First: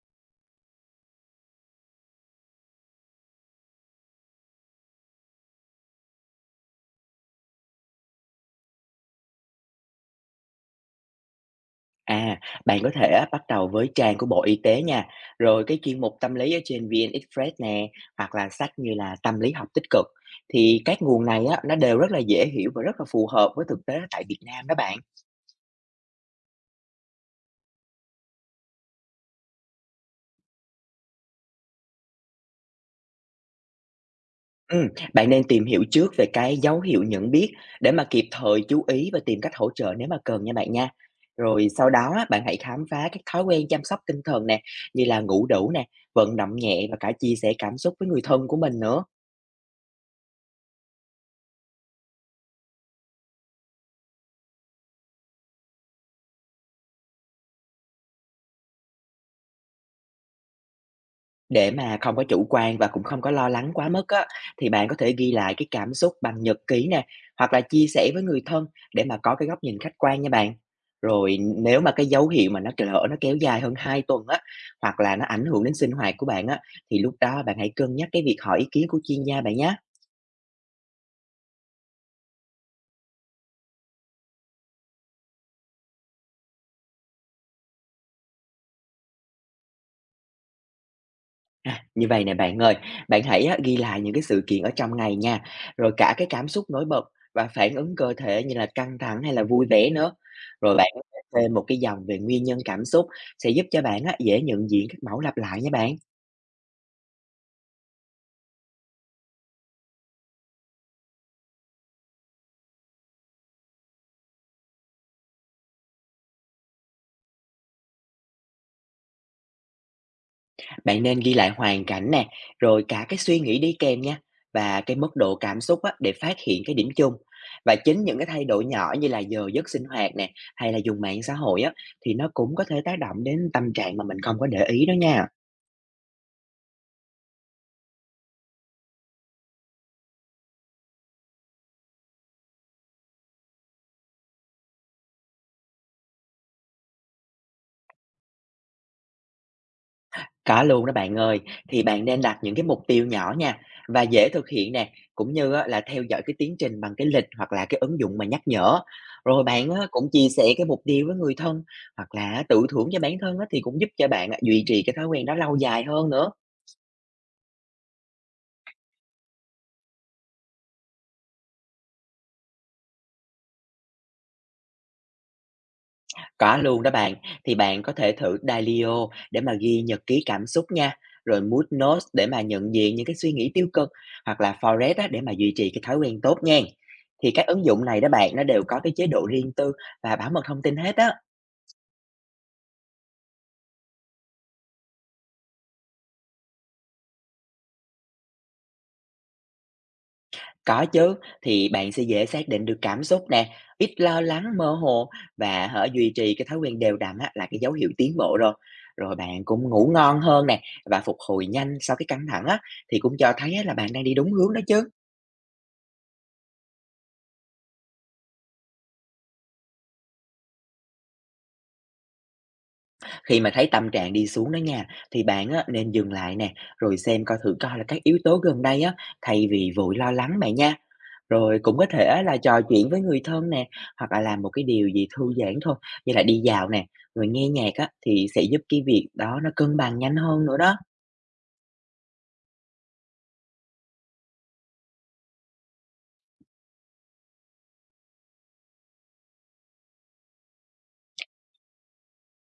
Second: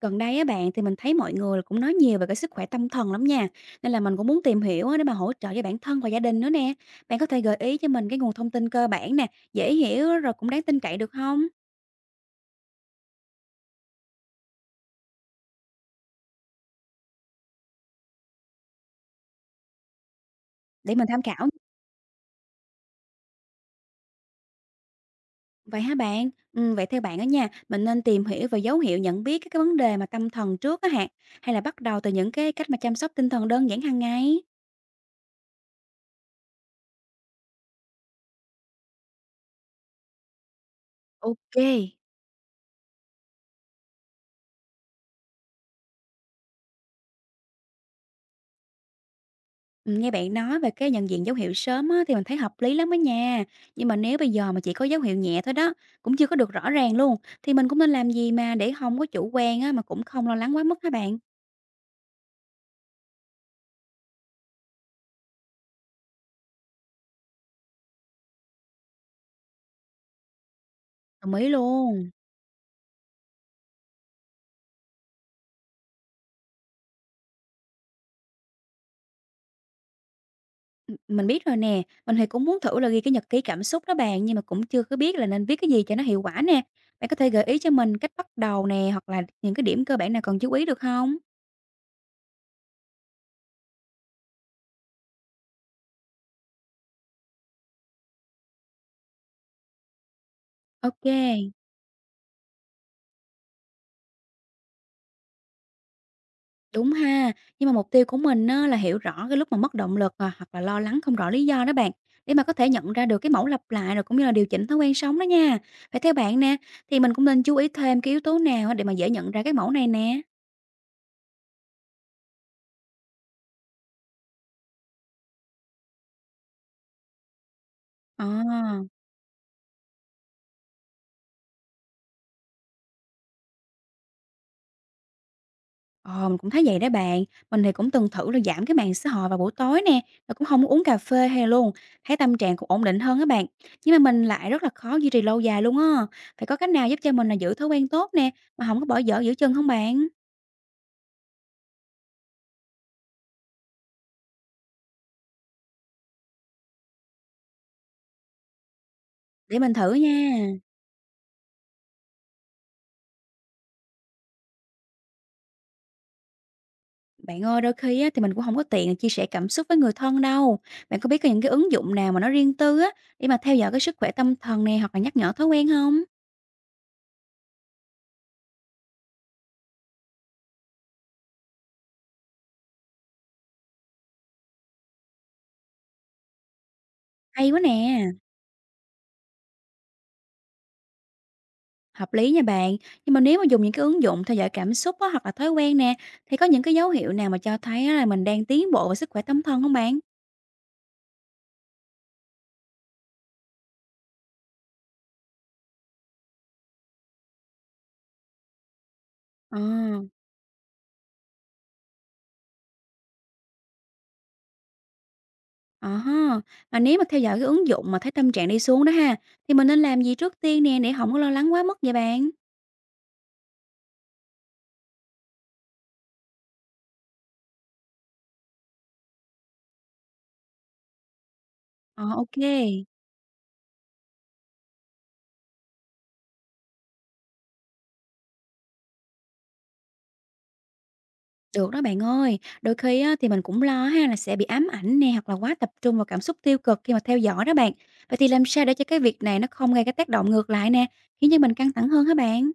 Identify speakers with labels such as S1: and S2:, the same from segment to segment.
S1: Gần đây á bạn thì mình thấy mọi người cũng nói nhiều về cái sức khỏe tâm thần lắm nha. Nên là mình cũng muốn tìm hiểu á để mà hỗ trợ cho bản thân và gia đình nữa nè. Bạn có thể gợi ý cho mình cái nguồn thông tin cơ bản nè, dễ hiểu rồi cũng đáng tin cậy được không?
S2: À, bạn có thể á, bắt đầu với trang của Bộ Y tế nha, rồi cái chuyên mục tâm lý ở trên VN Express nè, hoặc là sách như là Tâm lý học tích cực. Thì
S1: Để
S2: các
S1: mình tham
S2: nguồn này
S1: khảo.
S2: á, nó đều rất là dễ hiểu và rất là phù hợp với thực tế tại Việt Nam đó bạn.
S1: Vậy hả bạn? Ừ, vậy theo bạn á nha, mình nên tìm hiểu về dấu hiệu nhận biết các cái vấn đề mà tâm thần trước á hả? Hay là bắt đầu từ những cái cách mà chăm sóc tinh thần đơn giản hàng ngày?
S2: Ừ, bạn nên tìm hiểu trước về cái dấu hiệu nhận biết để mà kịp thời chú ý và tìm cách hỗ trợ nếu mà cần nha bạn nha.
S1: Ok.
S2: Rồi sau đó á, bạn hãy khám phá các thói quen chăm sóc tinh thần nè, như là ngủ đủ nè, vận động nhẹ và cả chia sẻ cảm xúc với người thân của mình nữa.
S1: Nghe bạn nói về cái nhận diện dấu hiệu sớm á, thì mình thấy hợp lý lắm đó nha. Nhưng mà nếu bây giờ mà chỉ có dấu hiệu nhẹ thôi đó, cũng chưa có được rõ ràng luôn, thì mình cũng nên làm gì mà để không có chủ quan á, mà cũng không lo lắng quá mức hả bạn?
S2: Để mà không có chủ quan và cũng không có lo lắng quá mức á, thì bạn có thể ghi lại cái cảm xúc bằng nhật ký nè, hoặc là chia sẻ với người thân để mà có cái góc nhìn khách quan nha bạn.
S1: Đồng
S2: Rồi
S1: ý
S2: nếu mà cái
S1: luôn.
S2: dấu hiệu mà nó lỡ nó kéo dài hơn 2 tuần á, hoặc là nó ảnh hưởng đến sinh hoạt của bạn á, thì lúc đó bạn hãy cân nhắc cái việc hỏi ý kiến của chuyên gia bạn nhé.
S1: Mình biết rồi nè, mình thì cũng muốn thử là ghi cái nhật ký cảm xúc đó bạn, nhưng mà cũng chưa có biết là nên viết cái gì cho nó hiệu quả nè. Bạn có thể gợi ý cho mình cách bắt đầu nè, hoặc là những cái điểm cơ bản nào cần chú ý được không?
S2: Như vậy nè bạn ơi, bạn hãy á, ghi lại những cái sự kiện ở trong ngày nha, rồi cả cái cảm xúc nổi bật và phản ứng cơ thể như là căng thẳng hay là vui vẻ nữa. Rồi bạn có thể
S1: Ok.
S2: thêm một cái dòng về nguyên nhân cảm xúc sẽ giúp cho bạn á, dễ nhận diện các mẫu lặp lại nha bạn.
S1: Đúng ha, nhưng mà mục tiêu của mình á, là hiểu rõ cái lúc mà mất động lực à, hoặc là lo lắng không rõ lý do đó bạn để mà có thể nhận ra được cái mẫu lặp lại rồi cũng như là điều chỉnh thói quen sống đó nha. Vậy theo bạn nè, thì mình cũng nên chú ý thêm cái yếu tố nào á để mà dễ nhận ra cái mẫu này nè.
S2: Bạn nên ghi lại hoàn cảnh nè, rồi cả cái suy nghĩ đi kèm nha và cái mức độ cảm xúc á, để phát hiện cái điểm chung. Và chính những cái thay đổi
S1: À,
S2: nhỏ như là giờ giấc sinh hoạt nè, hay là dùng mạng xã hội á, thì nó cũng có thể tác động đến tâm trạng mà mình không có để ý đó nha.
S1: ờ, mình cũng thấy vậy đó bạn. Mình thì cũng từng thử là giảm cái mạng xã hội vào buổi tối nè, rồi cũng không có uống cà phê hay luôn. Thấy tâm trạng cũng ổn định hơn á bạn. Nhưng mà mình lại rất là khó duy trì lâu dài luôn á. Phải có cách nào giúp cho mình là giữ thói quen tốt nè, mà không có bỏ dở giữa chừng không bạn?
S2: Có luôn đó bạn ơi, thì bạn nên đặt những cái mục tiêu nhỏ nha và dễ thực hiện nè, cũng như á, là theo dõi cái tiến trình bằng cái lịch hoặc là cái ứng dụng mà nhắc nhở. Rồi
S1: Để
S2: bạn
S1: mình
S2: á,
S1: thử
S2: cũng
S1: nha.
S2: chia sẻ cái mục tiêu với người thân hoặc là tự thưởng cho bản thân á, thì cũng giúp cho bạn á, duy trì cái thói quen đó lâu dài hơn nữa.
S1: Bạn ơi, đôi khi á, thì mình cũng không có tiện chia sẻ cảm xúc với người thân đâu. Bạn có biết có những cái ứng dụng nào mà nó riêng tư á, để mà theo dõi cái sức khỏe tâm thần nè, hoặc là nhắc nhở thói quen không?
S2: Có luôn đó bạn, thì bạn có thể thử Dailyo để mà ghi nhật ký cảm xúc nha, rồi Mood Notes để mà nhận diện những cái suy nghĩ tiêu cực hoặc là Forest á, để mà duy trì cái thói quen tốt nha. Thì các
S1: Hay quá
S2: ứng dụng này đó
S1: nè,
S2: bạn nó đều có cái chế độ riêng tư và bảo mật thông tin hết á.
S1: hợp lý nha bạn. Nhưng mà nếu mà dùng những cái ứng dụng theo dõi cảm xúc á, hoặc là thói quen nè, thì có những cái dấu hiệu nào mà cho thấy á, là mình đang tiến bộ về sức khỏe tâm thần không bạn?
S2: Có chứ, thì bạn sẽ dễ xác định được cảm xúc nè, ít lo lắng mơ hồ và hở duy trì cái thói quen đều đặn á, là cái dấu hiệu tiến bộ rồi. Rồi bạn
S1: Ờ,
S2: cũng ngủ ngon hơn nè và phục hồi nhanh sau cái căng thẳng á, thì cũng cho thấy á, là bạn đang đi đúng hướng đó chứ.
S1: à ha. Mà nếu mà theo dõi cái ứng dụng mà thấy tâm trạng đi xuống đó ha, thì mình nên làm gì trước tiên nè, để không có lo lắng quá mức vậy bạn?
S2: Khi mà thấy tâm trạng đi xuống đó nha, thì bạn á, nên dừng lại nè, rồi xem coi thử coi là các yếu tố gần đây á, thay vì vội lo lắng bạn nha. Rồi cũng có
S1: Ờ,
S2: thể á,
S1: ok.
S2: là trò chuyện với người thân nè, hoặc là làm một cái điều gì thư giãn thôi, như là đi dạo nè, rồi nghe nhạc á, thì sẽ giúp cái việc đó nó cân bằng nhanh hơn nữa đó.
S1: Được đó bạn ơi, đôi khi á, thì mình cũng lo ha là sẽ bị ám ảnh nè hoặc là quá tập trung vào cảm xúc tiêu cực khi mà theo dõi đó bạn. Vậy thì làm sao để cho cái việc này nó không gây cái tác động ngược lại nè, khiến cho mình căng thẳng hơn hả bạn?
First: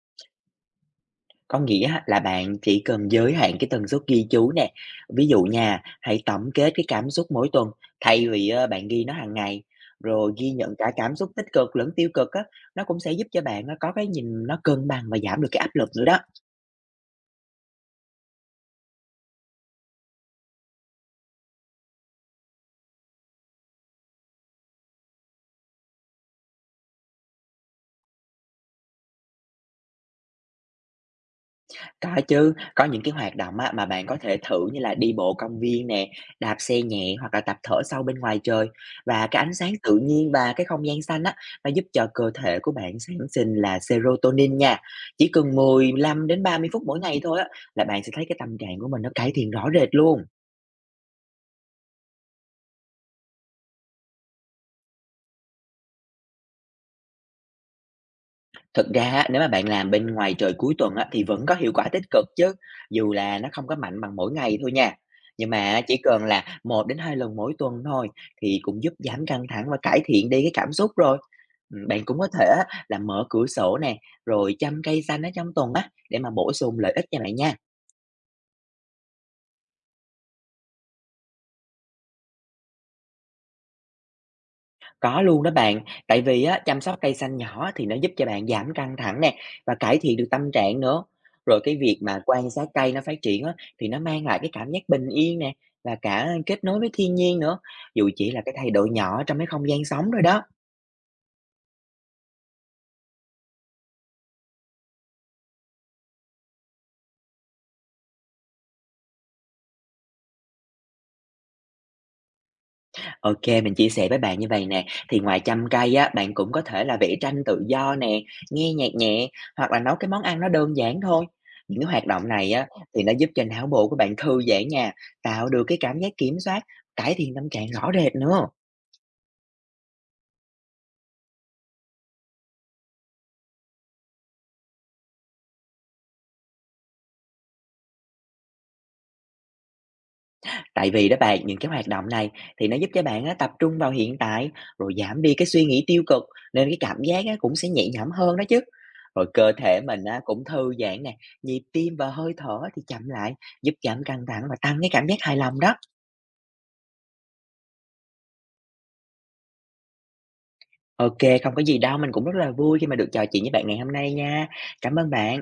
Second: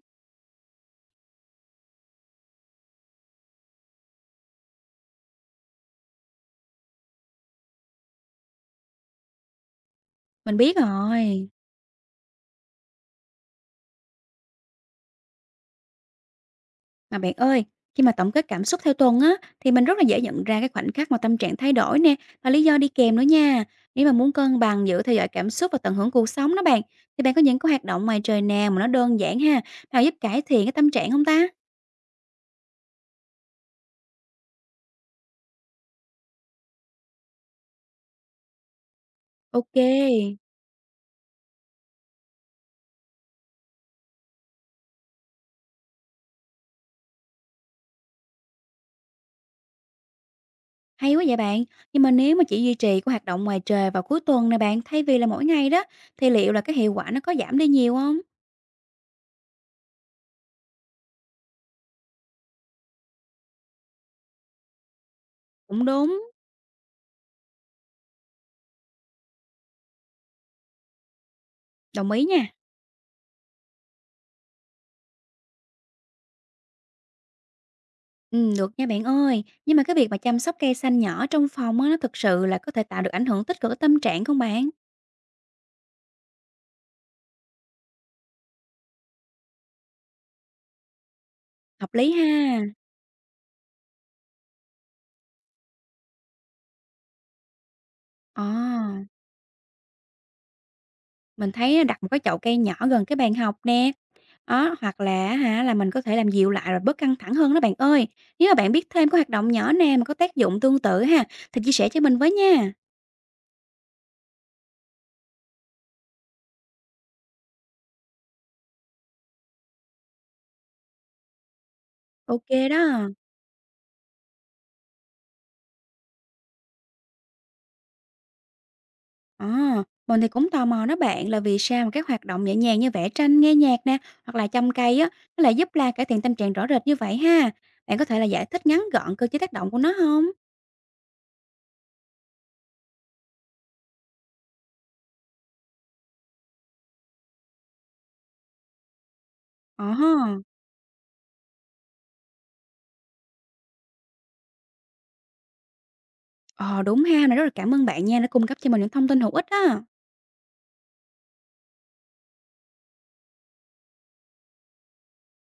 S2: Có nghĩa á là bạn chỉ cần giới hạn cái tần suất ghi chú nè, ví dụ nha, hãy tổng kết cái cảm xúc mỗi tuần thay vì, bạn ghi nó hàng ngày. Rồi ghi
S1: Mình
S2: nhận
S1: biết
S2: cả cảm xúc tích
S1: rồi.
S2: cực lẫn tiêu cực á, nó cũng sẽ giúp cho bạn nó có cái nhìn nó cân bằng và giảm được cái áp lực nữa đó.
S1: Mà bạn ơi, khi mà tổng kết cảm xúc theo tuần á thì mình rất là dễ nhận ra cái khoảnh khắc mà tâm trạng thay đổi nè và lý do đi kèm nữa nha. Nếu mà muốn cân bằng giữa theo dõi cảm xúc và tận hưởng cuộc sống đó bạn, thì bạn có những cái hoạt động ngoài trời nào mà nó đơn giản ha, nào giúp cải thiện cái tâm trạng không ta?
S2: Có chứ, có những cái hoạt động á, mà bạn có thể thử như là đi bộ công viên nè, đạp xe nhẹ hoặc là tập thở sâu bên ngoài trời. Và cái ánh sáng
S1: Ok.
S2: tự nhiên và cái không gian xanh á, nó giúp cho cơ thể của bạn sản sinh là serotonin nha. Chỉ cần 15 đến 30 phút mỗi ngày thôi á, là bạn sẽ thấy cái tâm trạng của mình nó cải thiện rõ rệt luôn.
S1: Hay quá vậy bạn. Nhưng mà nếu mà chỉ duy trì cái hoạt động ngoài trời vào cuối tuần này bạn, thay vì là mỗi ngày đó, thì liệu là cái hiệu quả nó có giảm đi nhiều không?
S2: Thực ra á, nếu mà bạn làm bên ngoài trời cuối tuần á, thì vẫn có hiệu quả tích cực chứ, dù là nó không có mạnh bằng mỗi ngày thôi nha. Nhưng mà
S1: Cũng
S2: chỉ cần
S1: đúng.
S2: là 1 đến 2 lần mỗi tuần thôi thì cũng giúp giảm căng thẳng và cải thiện đi cái cảm xúc rồi. Ừ, bạn
S1: Đồng
S2: cũng
S1: ý
S2: có thể
S1: nha.
S2: á, là mở cửa sổ nè, rồi chăm cây xanh ở trong tuần á để mà bổ sung lợi ích cho bạn nha.
S1: Được nha bạn ơi. Nhưng mà cái việc mà chăm sóc cây xanh nhỏ trong phòng á, nó thực sự là có thể tạo được ảnh hưởng tích cực tới tâm trạng không bạn?
S2: Có luôn đó bạn, tại vì á, chăm sóc cây xanh nhỏ thì nó giúp cho bạn giảm căng thẳng nè và cải thiện được tâm trạng nữa. Rồi cái
S1: Hợp
S2: việc
S1: lý
S2: mà quan
S1: ha.
S2: sát cây nó phát triển á, thì nó mang lại cái cảm giác bình yên nè và cả kết nối với thiên nhiên nữa, dù chỉ là
S1: Ờ,
S2: cái thay đổi nhỏ trong cái không gian sống rồi đó.
S1: mình thấy đặt một cái chậu cây nhỏ gần cái bàn học nè, đó, hoặc là hả, là mình có thể làm dịu lại rồi bớt căng thẳng hơn đó bạn ơi. Nếu mà bạn biết thêm cái hoạt động nhỏ nào mà có tác dụng tương tự ha, thì chia sẻ cho mình với nha.
S2: OK, mình chia sẻ với bạn như vậy nè, thì ngoài chăm cây á, bạn cũng có thể là vẽ tranh tự do nè, nghe nhạc nhẹ hoặc là nấu cái món ăn nó đơn giản thôi. Những cái hoạt động
S1: OK
S2: này á, thì
S1: đó.
S2: nó giúp cho não bộ của bạn thư giãn nha, tạo được cái cảm giác kiểm soát, cải thiện tâm trạng rõ rệt nữa.
S1: Ờ, mình thì cũng tò mò đó bạn là vì sao mà các hoạt động nhẹ nhàng như vẽ tranh, nghe nhạc nè, hoặc là chăm cây á, nó lại giúp là cải thiện tâm trạng rõ rệt như vậy ha? Bạn có thể là giải thích ngắn gọn cơ chế tác động của nó không?
S2: Tại vì đó bạn, những cái hoạt động này thì nó giúp cho bạn á, tập trung vào hiện tại rồi giảm đi cái suy nghĩ tiêu cực nên cái cảm giác á, cũng sẽ nhẹ nhõm hơn đó chứ. Rồi cơ thể
S1: Ờ
S2: mình
S1: ha.
S2: á, cũng thư giãn nè, nhịp tim và hơi thở thì chậm lại giúp giảm căng thẳng và tăng cái cảm giác hài lòng đó.
S1: Ờ, đúng ha, mình rất là cảm ơn bạn nha, đã cung cấp cho mình những thông tin hữu ích đó.
S2: Ok, không có gì đâu, mình cũng rất là vui khi mà được trò chuyện với bạn ngày hôm nay nha. Cảm ơn bạn.